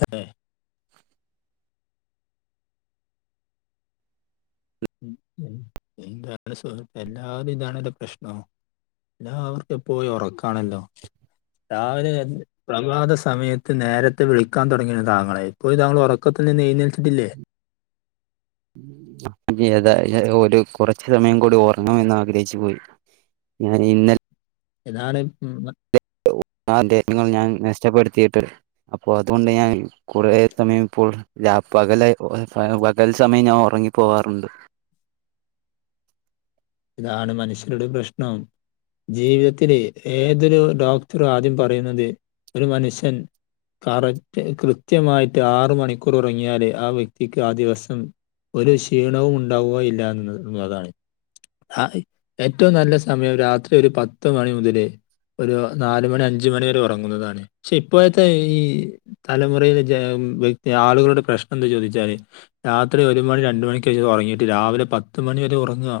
സെ [unintelligible] എല്ലാവരും ഇതാണല്ലോ പ്രശ്നോ എല്ലാവർക്കും എപ്പോയും ഉറക്കാണല്ലോ രാവിലെ പ്രഭാത സമയത്ത് നേരത്തെ വിളിക്കാൻ തുടങ്ങിയിരുന്നു താങ്കളെ എപ്പോഴും താങ്കൾ ഉറക്കത്തിൽ നിന്ന് എഴുനെറ്റിട്ടില്ലേയ് അ അതെ എ ഒരു കുറച് സമയം കൂടി ഒറങ്ങണംന്ന് ആഗ്രഹിച്ചു പോയി ഞാനിന്നൽ താണ് ആ തെ ങ്ങൾ ഞാൻ നഷ്ടപ്പെടുത്തിയിട്ട് അപ്പോ അതുകൊണ്ട് ഞാൻ കുറെ സമയം ഇപ്പോൾ രാപകല പകൽ സമയം ഞാൻ ഉറങ്ങി പോവാറുണ്ട് ഇതാണ് മനുഷ്യരുടെ പ്രശ്നം ജീവിതത്തിലെ ഏതൊരു ഡോക്ടറാദ്യം പറയുന്നത് ഒരു മനുഷ്യൻ കറക്റ്റ് കൃത്യമായിട്ട് ആറ് മണിക്കൂർ ഉറങ്ങിയാലേ ആ വ്യക്തിക്ക് ആ ദിവസം ഒരു ക്ഷീണവും ഉണ്ടാവുക ഇല്ല എന്ന് എന്നള്ളതാണ് ആഹ് ഏറ്റവും നല്ല സമയം രാത്രി ഒരു പത്ത് മണി മുതല് ഒരു നാല് മണി അഞ്ച് മണി വരെ ഉറങ്ങുന്നതാണ് പക്ഷെ ഇപ്പോഴത്തെ ഈ തലമുറയിലെ ജ വ്യതി ആളുകളുടെ പ്രശ്നം എന്താ ചോദിച്ചാല് രാത്രി ഒരു മണി രണ്ട് മണിക്കേഷ ഒ റങ്ങിയിട്ട് രാവിലെ പത്ത് മണിവരെ ഉറങ്ങാ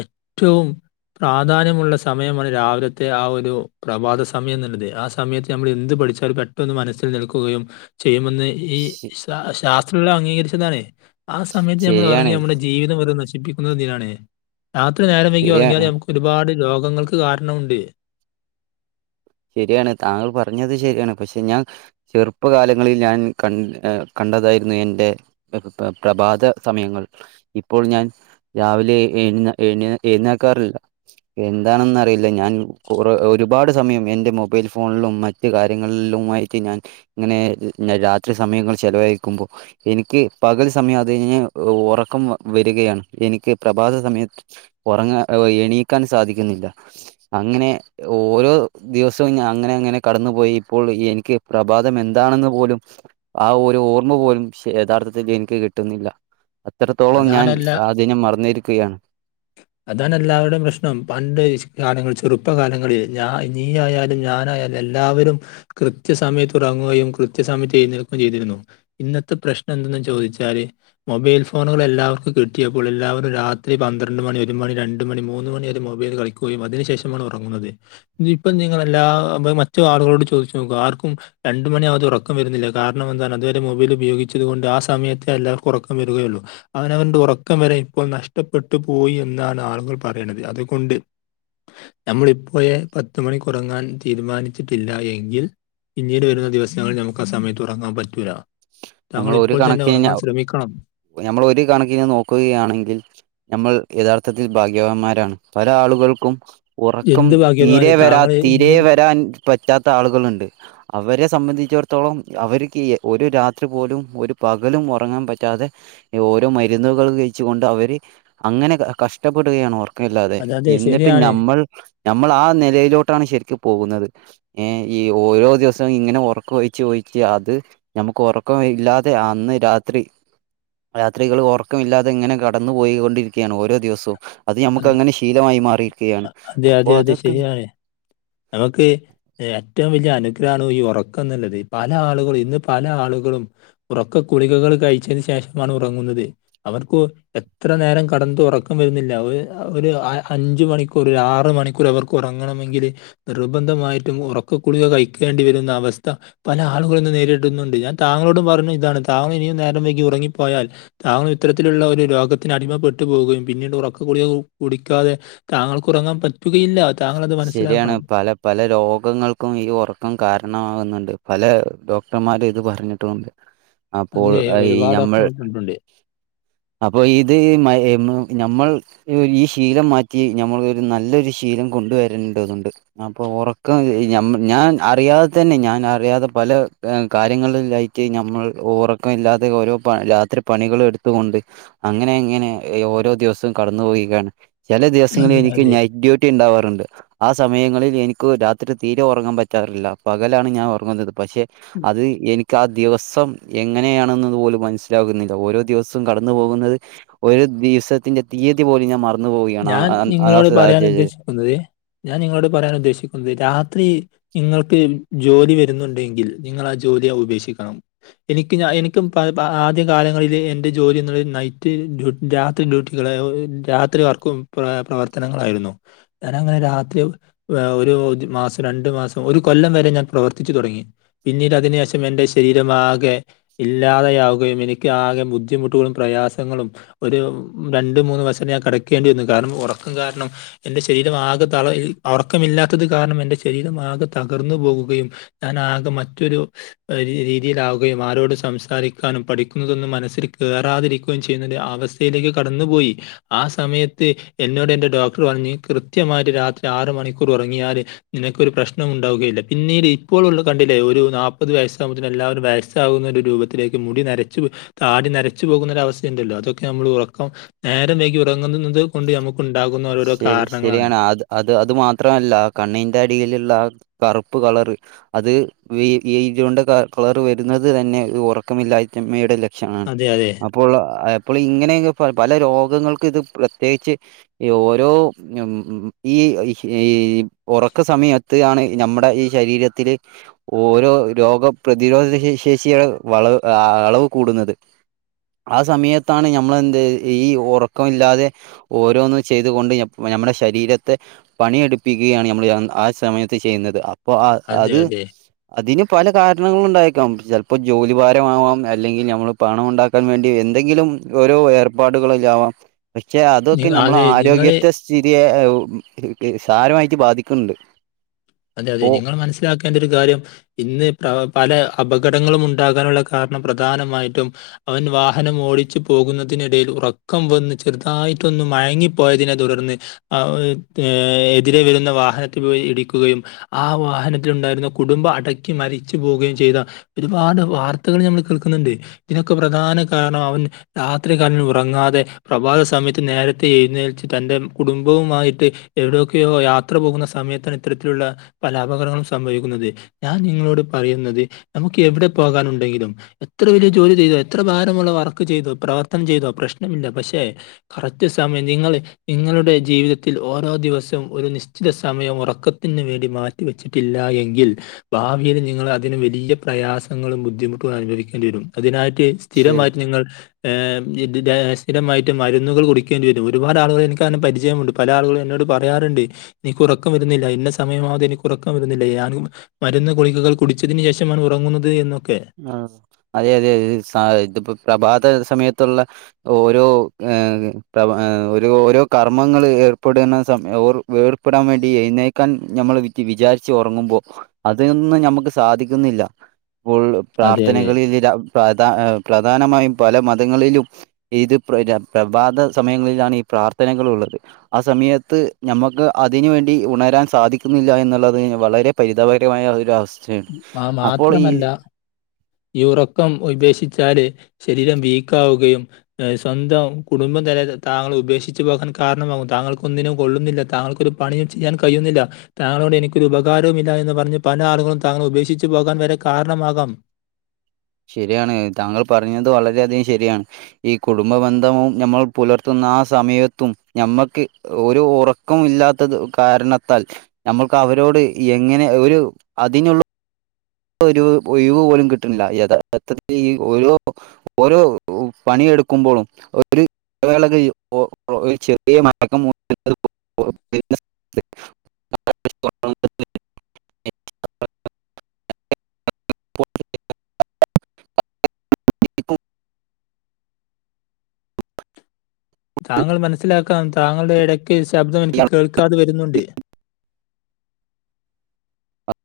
എറ്റവും പ്രാധാന്യമുള്ള സമയമാണ് രാവിലത്തെ ആ ഒരു പ്രഭാത സമയന്നുള്ളത് ആസ് സമയത്ത് നമ്മൾ എന്ത് പഠിച്ചാലും പെട്ടന്ന് മനസ്സിൽ നിൽക്കുകയും ചെയ്യുമെന്ന് ഈ ശ ശാസ്ത്രല്ലാ അംഗീകരിച്ചതാണ് ആ സമയത്ത് നമ്മൾ ശരിയാണ് ഉറങ്ങ്യ നമ്മുടെ ജീവിതം വെറു നശിപ്പിക്കുന്നതെ ന്തിനാണ് രാത്രി നേരം വൈകി ഉറങ്ങിയാല് ശരിയാണ് നമുക്ക് ഒരുപാട് രോഗങ്ങൾക്ക് കാരണമുണ്ട് ശരിയാണ് താങ്കൾ പറഞ്ഞത് ശരിയാണ് പക്ഷെ ഞാൻ ചെറുപ്പകാലങ്ങളിൽ ഞാൻ കൺ കണ്ടതായിരുന്നു എൻ്റെ പ്ര പ പ്രഭാത സമയങ്ങൾ ഇപ്പോൾ ഞാൻ രാവിലെ എഴ്ന്നെ എഴ്ന്നെ എഴുന്നേക്കാറില്ല എന്താണെന്നറിയില്ല ഞാൻ കുറ ഒരുപാട് സമയം മൊബൈൽ ഫോണിലും മറ്റ് കാര്യങ്ങളിലുമായിട്ട് ഞാൻ ഇങ്ങനെ ന്നെ രാത്രി സമയങ്ങൾ ചെലവഴിക്കുമ്പോ എനിക്ക് പകൽ സമയം അത് കഴിഞ്ഞഞ് ഉറക്കം വരുകയാണ് എനിക്ക് പ്രഭാത സമയ ഒറങ്ങ എണീക്കാൻ സാധിക്കുന്നില്ല അങ്ങനെ ഓരോ ദിവസവും അങ്ങനെ അങ്ങനെ കടന്നു പോോയി ഇപ്പോൾ എനിക്ക് പ്രഭാതം എന്താണെന്ന് പോലും ആ ഒരു ഓർമ്മ പോലും യഥാർത്ഥത്തിൽ എനിക്ക് കിട്ട്ന്നില്ല അത്രത്തോളം ഞാൻ അതാണെല്ലാ ആധിനെ മറന്നിരിക്കുകയാണ് അതാനല്ലാവരുടെയും പ്രശ്നം പണ്ട് ആണുങള് കാലങ്ങളിൽ ചെറുപ്പകാലങ്ങളിൽ നീ ആയാലും ഞാനായാലും എല്ലാവരും കൃത്യ സമയത്ത് ഉറങ്ങുകയും കൃത്യ സമയത്ത് എഴ് ന്നേൽക്കുകയും ചെയ്തിരുന്നു ഇന്നത്തെ പ്രശ്നം എന്തെന്ന് ചോദിച്ചാല് മൊബൈൽഫോ ഫോണുകൾ എല്ലാവർക്കും കിട്ടിയപ്പോൾ എല്ലാവരും രാത്രി പന്ത്രണ്ട് മണി ഒരു മണി രണ്ട് മണി മൂന്ന് മണിവരെ മൊബൈൽ കളിക്കും അതിനു ശേഷമാണ് ഉറങ്ങുന്നത് ഇപ്പം നിങ്ങളെല്ലാ മറ്റു ആളുകളോട് ചോദിച്ചു നോക്കും ആർക്കും രണ്ട മണിയാവതെ ഉറക്കം വരുന്നില്ല കാരണം എന്താണ് അതുവരെ മൊബൈൽ ഉപയോഗിച്ചത്കൊണ്ട് ആ സമയത്തെ എല്ലാവർക്കും ഉറക്കം വരുകയെള്ളു അവനവൻ്റെ ഉറക്കം വരെ ഇപ്പോൾ നഷ്ടപ്പെട്ടു പോയി എന്നാണ് ആളുകൾ പറിനത് അതുകൊണ്ട് നമ്മളിപ്പോയെ പത്ത് മണി കുറങ്ങാൻ തീരുമാനിച്ചിട്ടില്ല എങ്കിൽ പിന്നീട് വരുന്ന ദിവസങ്ങളിൽ നമുക്കാ സമയത്ത് ഉറങ്ങാൻ പറ്റൂല്ല നമ്മൾ നമ്മോൾ ഒരു ഇപ്പോൾ തന്നെ കണക്കിന് ഉറങ്ങാൻ ശ്രമിക്കണം നമ്മൾ ഒരു കണക്കിന് നോക്കുകയാണെങ്കിൽ നമ്മൾ യഥാർത്ഥത്തിൽ ഭാഗ്യവാന്മാരാണ് പല ആളുകൾക്കും ഉറക്കം എന്ത് ഭാഗ്യവാന് തീരെ വരാ താങ്കൾ തീരേ ഇന്നും വരാൻ പറ്റാത്ത ആളുകളുണ്ട് അവരെ സംബന്ധിച്ചിടത്തോളം അവരിക്കി ഒരു രാത് രാത്രി പോലും ഒരു പകലും ഉറങ്ങാൻ പറ്റാതെ ഓരോ മരുന്നുകൾ കഴിച്ചു കൊണ്ട് അവര് അങ്ങനെ കഷ്ടപ്പെടുകയാണ് അവർക് ല്ല അതെ എന്നിട്ട് നഞമ്മൾ നമ്മൾ ആ നിലയിലോട്ടാണ് ശരിക്കും പോകുന്നത് ഏഹ് ഈ ഓരോ ദിവസും ഇങ്ങനെ ഉറക്ക ഒഴിച്ചു ഒഴിച്ച് അത് നമുക്ക് ഉറക്ക കം ഇല്ലാതെ അന്ന് രാത്രി രായാത്രികൾ ഉറക്കമില്ലാതെ ഇങ്ങനെ കടന്നു പോയികൊണ്ടിരിക്കുകയാണ് ഓരോ ദിവസവും അത് നമുക്ക് അങ്ങനെ ശീലമായി മാറിയിരിക്കുകയാണ് അതെ അപ്പോ അതെ അതെ അതൊക്കെ ശരിയാണ്. നമുക്ക് ഏറ്റവും വലിയ അനുഗ്രഹാണ് ഈ ഉറക്കം എന്നുള്ളത് പല ആളുകളും ഇന്ന് പല ആളുകളും ഉറക്ക കുളികകൾ കഴിച്ചതിന് ശേഷമാണ് ഉറങ്ങുന്നത് അവർക്ക് എത്ര നേരം കടന്ന്ട് ഉറക്കം വരുന്നില്ല ഒരു അഞ്ച് മണിക്കൂർ ആറ് മണിക്കൂർ അവർക്ക് കുറങ്ങണമെങ്കിൽ നിർബന്ധമായും ഉറക്കക്കുളിക കഴിക്കേണ്ടി വരുന്ന അവസ്ഥ പല ആളുകളും ഇത് നേരിട്ടടുന്നുണ്ട് ഞാൻ താങോടും പറഞ്ഞു ഇതാണ് താങ് ഇനിയും നേരം വെകി ഉറങ്ങിപ്പോയാൽ താങ് ഇത്തരത്തിലുള്ള ഒരു രോഗത്തിന് അടിമപ്പെട്ടു പോകുകയും പിന്നീട് ഉറക്ക് കുടിക കുടിക്കാതെ താങ്കൾക്ക് ഉറങ്ങാൻ പറ്റുകയില്ല താങ്കൾ അത് ശരിയാണ് മനസ്സിലാക്കണം. പല പല രോഗങ്ങൾക്കും ഈ ഉറക്കം കാരണമാകുന്നുണ്ട് പല ഡോക്ടർമാര് ഇത് പറഞ്ഞിട്ടുണ്ട്. അപ്പോൾ അതെ. ഈ ഒരുപാട് നമ്മൾ ഓപ്ഷനുകൾ കണ്ടിട്ടുണ്ട്. അപ്പൊ ഇത് മയ് മു ഞമ്മൾ ഈ ശീലം മാറ്റി ഞമ്മൾ ഒരു നല്ലൊരു ശീലം കൊണ്ട് വരേണ്ടതുണ്ട് അപ്പൊ ഉറക്കം ഞ ഞാൻ അറിയാതെ തന്നെ ഞാൻ അറിയാതെ പല കാര്യങ്ങളിലയി ക്ക് നമ്മൾ ഉറക്കം ഇല്ലാതെ ഓരോ രാത്രി പണികള് ഇട്ത്തുകൊണ്ട് അങ്ങനെ ഇങ്ങനെ ഓരോ ദിവസവും കടന്നു പോയ്കയാണ് ചില ദിവസങ്ങളിൽ അതെ, എനിക്ക് അതെ. നൈറ്റ് ഡ്യൂട്ടി ഉണ്ടാവാറുണ്ട് ആ സമയങ്ങളിൽ എനിക്ക് രാത്രി തീരെ ഉറങ്ങാൻ പറ്റാറില്ല പകലാണ് ഞാൻ ഉറങ്ങുന്നത് പഷെ അത് എനി ആ ദിവസം എങ്ങനെയാണെന്ന് പോലും മനസ്സിലാകുന്നില്ല ഓരോ ദിവസവും കടന്നു പോകുന്നത് ഒരു ദിവസത്തിന്റെ തീയതി പോലും ഞാൻ മറന്നു പോവുകയാണ് ഞാൻ അങനതെ നിങ്ങളോട് പറയാൻ സാഹചര്യ ഉദ്ദേശിക്കുന്നത് ഞാൻ നിങ്ങളോട് പറയാൻ ഉദ്ദേശിക്കുന്നത് രാ രാത്രി നിങ്ങൾക്ക് ജോലി വരുന്നുണ്ടെങ്കിൽ നിങളാ ജോലിയെ ഉപേക്ഷിക്കണം എനിക്ക് ഞ എനിക്കും പ പ ആദ്യ കാലങ്ങളിൽ എന്റെ ജോലിഎന്ന് നൈറ്റ് ഡ്യൂ രാ രാത്രി ഡ്യൂട്ടികളെരാത്രി വർക്കും പ്രവർത്തനങ്ങളായിരുന്നു ഞങ്ങനെ രാത്രി ഏഹ് ഒരു മാസം രണ്ടു മാസം ഒരു കൊല്ലം വരെ ഞാൻ പ്രവർത്തിച്ചു തുടങ്ങി. പിന്നീട് അതിനു ശേഷം എൻറെ ശരീരംമാകെ ഇല്ലാതെയാവുകയും എനിക്ക് ആകെ ബുദ്ധിമുട്ടുകളും പ്രയാസങ്ങളും ഒരു രണ്ട് മൂന്ന് വർഷം ഞാൻ കടക്കേണ്ടി വന്നു കാരണം ഉറക്കം കാരണം എന്റെ ശരീരം ആകെ തളഅ് ഉറക്കമില്ലാത്തത് കാരണം എന്റെ ശരീരം ആകെ തകർന്നു പോവുകയും ഞാൻ ആകെ മറ്റൊരു ഒര് രീതിയിലാകുകയും ആരോട് സംസാരിക്കാനും പഠിക്കുന്നതൊന്നും മനസ്സിൽ കയറാതിരിക്കുകയും ചെയ്യുന്ന ഒരു അവസ് തയിലേക്ക് കടന്നുപോയി ആ സമയത്ത് എന്നോട് എന്റെ ഡോക്ടർ പറഞ്ഞ് കൃത്യമായിട്ട് രാത്രി ആറ് മണിക്കൂർ ഉറങ്ങിയാല് നിനക്കൊരു പ്രശ്നം ഉണ്ടാവുകയില്ല പിന്നീട് ഇപ്പോളുള്ളത് കണ്ടില്ലേ ഒരു നാപ്പത് വയസ്സാവുമ്പത്തിന് എല്ലാരും വയസ സാവുന്ന ഒരു രൂപത്തിലേക്ക് മുടി നരച്ചു താടി നരച്ചു പോകുന്നൊരവസ്ഥ ഉണ്ടല്ലോ അതൊക്കെ നമ്മള് ഉറക്കം നേരം വൈകി ഉറങ്ങുന്നത് കൊണ്ട് നമുക്ക് ഉണ്ടാകുന്ന ഓരോരോ ശരി കാരണങ്ങളാണ്. ശരിയാണ് അത് അത് അത് മാത്രമല്ല കണ്ണിന്റെ അടിയിലുള്ള ആ കറുപ്പ് കളർ അത് വീ ഈജോണ്ട് ക കളർ വരുന്നത് തന്നെ ഉറക്കമില്ലായ്റ്റമ്മയുടെ ല ക്ഷണാണ് അതെ അതെ അപ്പോള്ള അപ്പോൾ ഇങ്ങനെഇങ്ങ് പ പല രോഗങ്ങൾക്ക് ഇത് പ്രത്യേച്ച്. ഓരോ ഉം ഉം ഈഹിഹ് ഹയ് ഉറക്ക സമയം ത്ത് ആണ് നമ്മുടെ ഈ ശരീരത്തില് ഓരോ രോഗപ്രതിരോധ ശേശേഷിയാ വളവ് ആഹ് അളവ് കൂടുന്നത്. ആ സമയത്താണ് ഞമ്മളെന്ത് ഈ ഉറക്കമില്ലാതെ ഓരോന്നും ചെയ്തുകൊണ്ട് ഞം ഞമ്മുടെ ശരീരത്തെ പണിയെടുപ്പിക്കുകയാണ് നമ്മൾ ആ സമയത്ത് ചെയ്യുന്നത്. പ്പൊ അ അതെ അത് അതെ. അതിന് പല കാരണങ്ങളും ഉണ്ടായേക്കാം ചിലപ്പോ ജോലി ഭാരമാവാം അല്ലെങ്കിൽ ഞമ്മള് പണം ഉണ്ടാക്ക ആൻ വേണ്ടി എന്തെങ്കിലും ഓരോ ഏർപ്പാടുകളിലാവാം പക്ഷെ അതൊക്കെ നിങ്ങ- ഞമ്മൾ ആ അതെ നിങ്ങൾ സ്ഥിതിയെ നിക്ക് സാരമായിട്ട് ബാധിക്കുന്നുണ്ട്. അതെ അതെ അപ്പോ നിങ്ങള് മനസ്സിലാക്കേണ്ട ഒരു കാര്യം ഇന്ന് പ്ര പല അപകടങ്ങളും ഉണ്ടാകാനുള്ള കാരണം പ്രധാനമായിട്ടും. അവൻ വാഹനം ഓടിച്ചു പോകുന്നതിനിടയിൽ ഉറക്കം വന്ന് ചെറുതായിട്ടൊന്ന് മയങ്ങിപ്പോയതിനെ തുടർന്ന്- അ ഒഅ് ഏ എതിരെ വരുന്ന വാഹനത്തിൽ പോയി ഇടിക്കുകയും. ആഹ് വാഹനത്തിൽ ഉണ്ടായിരുന്ന കുടുംബം അടക്കെ മരിച്ചു പോവുകയും ചെയ്ത ഒരുപാട് വാർത്തകൾ ഞമ്മള് കേൾക്കുന്നുണ്ട് ഇതിനൊക്കെ പ്രധാന കാരണം അവൻ രാത്രി കണ്ണ് ഉറങ്ങാതെ പ്രഭാത സമയത്ത് നേരത്തെ എഴുന്നേൽച്ച് തന്റെ കുടുംബവുമായിട്ട് എവിടെയൊക്കെയോ യാത്ര പോകുന്ന സമയത്താണ് ഇത്തരത്തിലുള്ള പലഅപകടങ്ങളും സംഭവിക്കുന്നത്. ഞാൻ നിങ്ങളോട് പറയുന്നത് നമുക്ക് എവിടെ പോകാനുണ്ടെങ്കിലും എത്ര വലിയ ജോലി ചെയ്തോ, എത്ര ഭാരമുള്ള വർക്ക് ചെയ്തോ, പ്രവർത്തനം ചെയ്തോ, പ്രശ്നമില്ല പക്ഷെ കറക്റ്റ് സമയം നിങ്ങള് നിങ്ങളുടെ ജീവിതത്തിൽ ഓരോ ദിവസവും ഒരു നിശ്ചിത സമയം ഉറക്ക ത്തിന്ന് വേണ്ടി മാറ്റിവെച്ചിട്ടില്ലാ എങ്കിൽ ഭാവിയിൽ നിങ്ങൾ അതിന് വലിയ പ്രയാസങ്ങളും ബുദ്ധിമുട്ടും അനുഭവിക്കേണ്ടി വരും അതിനായിട്ട് ശരി സ്ഥിരമായിട്ട് നിങ്ങൾ ഏഹ് ദി ദി ദേ സ്ഥിരമായിട്ട് മരുന്നുകൾ കുടിക്കേണ്ടി വരും ഒരുപാട് ആളുകളെ എനിക്ക് അങ്ങനെ പരിചയമുണ്ട്. പല ആളുകളും എന്നോട് പറയാറുണ്ട് നിക്ക് ഉറക്കം വരുന്നില്ല. ഇന്ന സമയമാവാതെ എനിക്ക് ഉറക്കം വരുന്നില്ല ഞാന് മരുന്ന് ഗുളികകൾ കുടിച്ചതിന് ശേഷമാണ് ഉറങ്ങുന്നത് എന്നൊക്കെ ആ അതെ അതെ ഇഅ് സാഹ് ഇതിപ്പോ പ്രഭാത സമയത്തുള്ള ഓരോ ഏഹ് പ്രവ ഏഹ് ഓരോ ഓരോ കർമ്മങ്ങള് ഏർപ്പെടുന്ന സമയ ഓർ വേർപ്പെടാൻ വേണ്ടി എഴുന്നേക്കാൻ നമ്മൾ വിറ്റ് വിചാരിച്ചു ഉറങ്ങുമ്പോ അതിനൊന്നും നമുക്ക് സാധിക്കുന്നില്ല. അതെ, അതെ. പ്രാർത്ഥനകളില് ര പ്രധ ഏഹ് പ്രധാനമായും പല മതങ്ങളിലും ഇത് പ്രിന്നെ പ്രഭാത സമയങ്ങളിലാണ് ഈ പ്രാർത്ഥനകൾ ഉള്ളത്. ആ സമയത്ത് ഞമ്മക്ക് അതിന് വേണ്ടി ഉണരാൻ സാധിക്കുന്നില്ല എന്നുള്ളതിന് വളരെ- പരിതാപകരമായ ഒര്അവസ്ഥേണ് ആ അപ്പോൾ ഈ മാത്രമല്ല, ഈ ഉറക്കം ഒയ്പേഷിച്ചാല് ശരീരം വീക്കാവുകയും സ്വന്തം കുടുംബം തന്നെ താങ്കൾ ഉപേക്ഷിച്ചച്ച് പോകാൻ കാരണമാകും. താങ്കൾക്ക് ഒന്നിനും കൊള്ളുന്നില്ല താങ്കൾ പണിയു ചെയ്യാൻ കഴിയുന്നില്ല താങ്കളോട് എനിക്കൊരു ഉപകാരവുമില്ല എന്ന് പറഞ്ഞ് പല ആളുകളും താങ്കളെ ഉപേക്ഷിച്ച് പോകാൻ വരെ കാരണമാകാം ശെരിയാണ് താങ്ങൾ പറഞ്ഞത് വളരെ അധികം ശെരിയാണ് ഈ കുടുംബ ബന്ധവും ഞമ്മൾ പുലർത്തുന്ന ആ സമയത്തും നമ്മക്ക് ഒരു ഉറക്കം ഇല്ലാത്തത് കാരണത്താൽ ഞമ്മൾക്ക് അവരോട് എങ്ങനെ ഒരു അതിനു ഒരു ഒഴിവ് പോലും കിട്ട്ണ്ല്ല. യഥാർത്ഥത്തിൽ ഈ ഒരു ഓരോ പണിയെടുക്കുമ്പോളും ഒര് വേലക്കെയ്യും ഓ ഓ ചെറിയ മാറ്റക്കം മൂ [inaudible] [unintelligible] താങ്ങൾ മനസ്സിലാക്കാൻ താങ്ങള്ടെ എടക്ക് ശബ്ദം എനിക്ക് കേൾക്കാതെ വെരുന്നുണ്ട്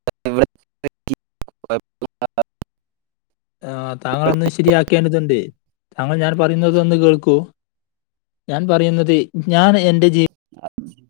[unintelligible] ആഹ് താങ്ങളാെന്ന് ശരിയാക്കേണ്ടതുണ്ട് താങ്ങൾ ഞാൻ പറയുന്നതൊന്ന് കേൾക്കു ഞാൻ പറയുന്നത് ഞാൻ എന്റെ ജീ ആഹ് ഉം